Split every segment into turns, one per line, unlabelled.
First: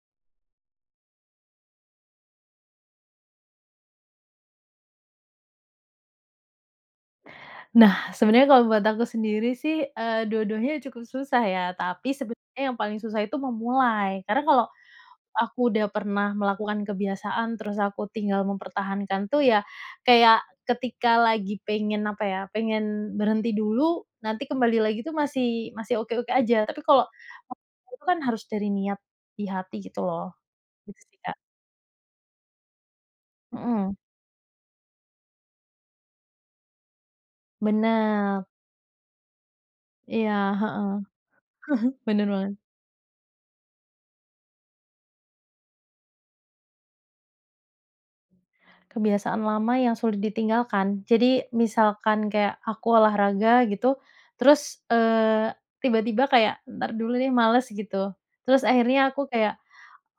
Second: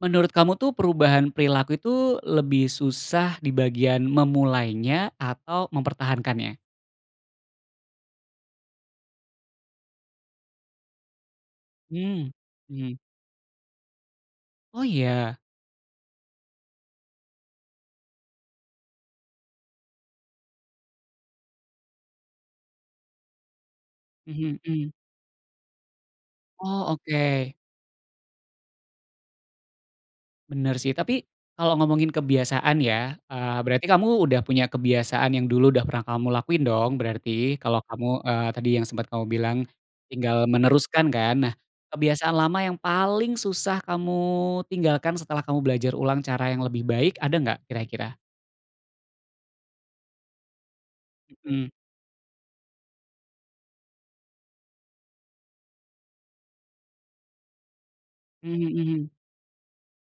Menurut kamu tuh perubahan perilaku itu lebih susah di bagian memulainya atau mempertahankannya?
Nah, sebenarnya kalau buat aku sendiri sih, eee, dua-duanya cukup susah ya. Tapi
Mmm,
sebenarnya yang
mmm.
paling susah itu memulai. Karena kalau
Oh iya?
aku udah pernah melakukan kebiasaan terus aku tinggal mempertahankan tuh ya, kayak ketika lagi pengen apa ya, pengen berhenti dulu nanti
Mhm,
kembali
mmm.
lagi tuh masih masih oke-oke aja, tapi
Oh
kalau
oke.
[unintelligible] kan harus dari niat di hati gitu loh.
Bener sih,
Gitu sih
tapi
Kak.
kalo ngomongin kebiasaan ya, eee, berarti
Mhm.
kamu udah punya kebiasaan yang dulu udah pernah kamu lakuin dong, berarti kalo kamu,
Bener.
eee, tadi yang sempet kamu bilang
Iya,
tinggal
heeh.
meneruskan kan, nah
Bener
kebiasaan
banget.
lama yang paling susah kamu tinggalkan setelah kamu belajar ulang cara yang lebih baik ada nggak kira-kira?
Kebiasaan lama yang sulit ditinggalkan. Jadi
Mmm.
misalkan kayak aku olahraga gitu, terus, eee, tiba-tiba kayak, "Entar dulu deh males." gitu. Terus
Mmm, mhm.
akhirnya aku kayak,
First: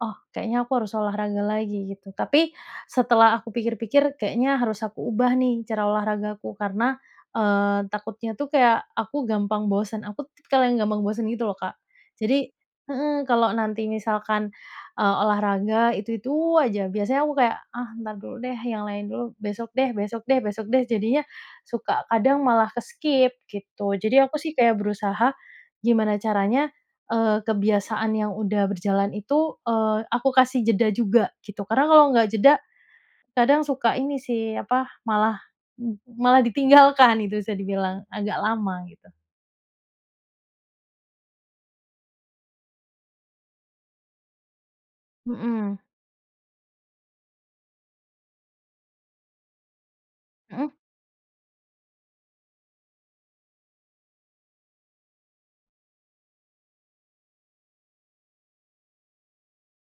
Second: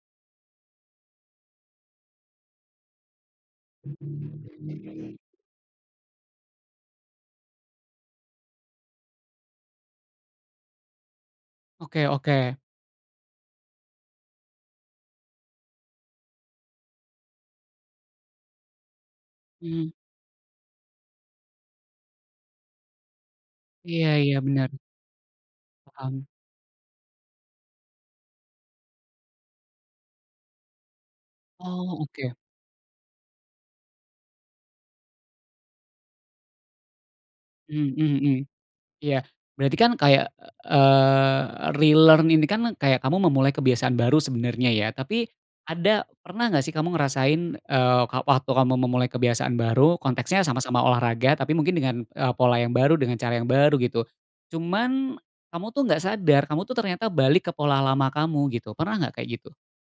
"Oh kayaknya aku harus olahraga lagi." gitu, tapi setelah aku pikir-pikir kayaknya harus aku ubah nih cara olahraga aku karena, eee, takutnya tuh kayak aku gampang bosen, aku tipikal yang gampang bosen gitu loh Kak.
Oke
Jadi
oke.
heeh, kalau nanti misalkan, eee, olahraga itu-itu aja biasanya aku kayak, "Ah ntar dulu deh yang lain dulu, besok deh,
Mmm.
besok deh, besok deh." jadinya suka kadang malah ke-skip gitu.
Iya
Jadi
iya,
aku sih
bener.
kayak berusaha gimana
Paham.
caranya, eee, kebiasaan yang udah berjalan itu, eee, aku kasih jeda juga gitu karena
Oh
kalau nggak
oke.
jeda kadang suka ini sih apa, malah m malah ditinggalkan itu bisa
Mhm
dibilang,
mhm
agak
mhm.
lama gitu.
Iya. Berarti kan kayak, eee, relearn ini kan kayak kamu memulai kebiasaan baru sebenernya ya, tapi
Mhm.
ada pernah gak sih kamu ngerasain, eee, ka waktu kamu memulai kebiasaan baru konteksnya
Mhm.
sama-sama olahraga tapi mungkin dengan, eee, pola yang baru, dengan cara yang baru gitu. Cuman kamu tuh gak sadar, kamu tuh ternyata balik ke pola lama kamu gitu, pernah gak kayak gitu?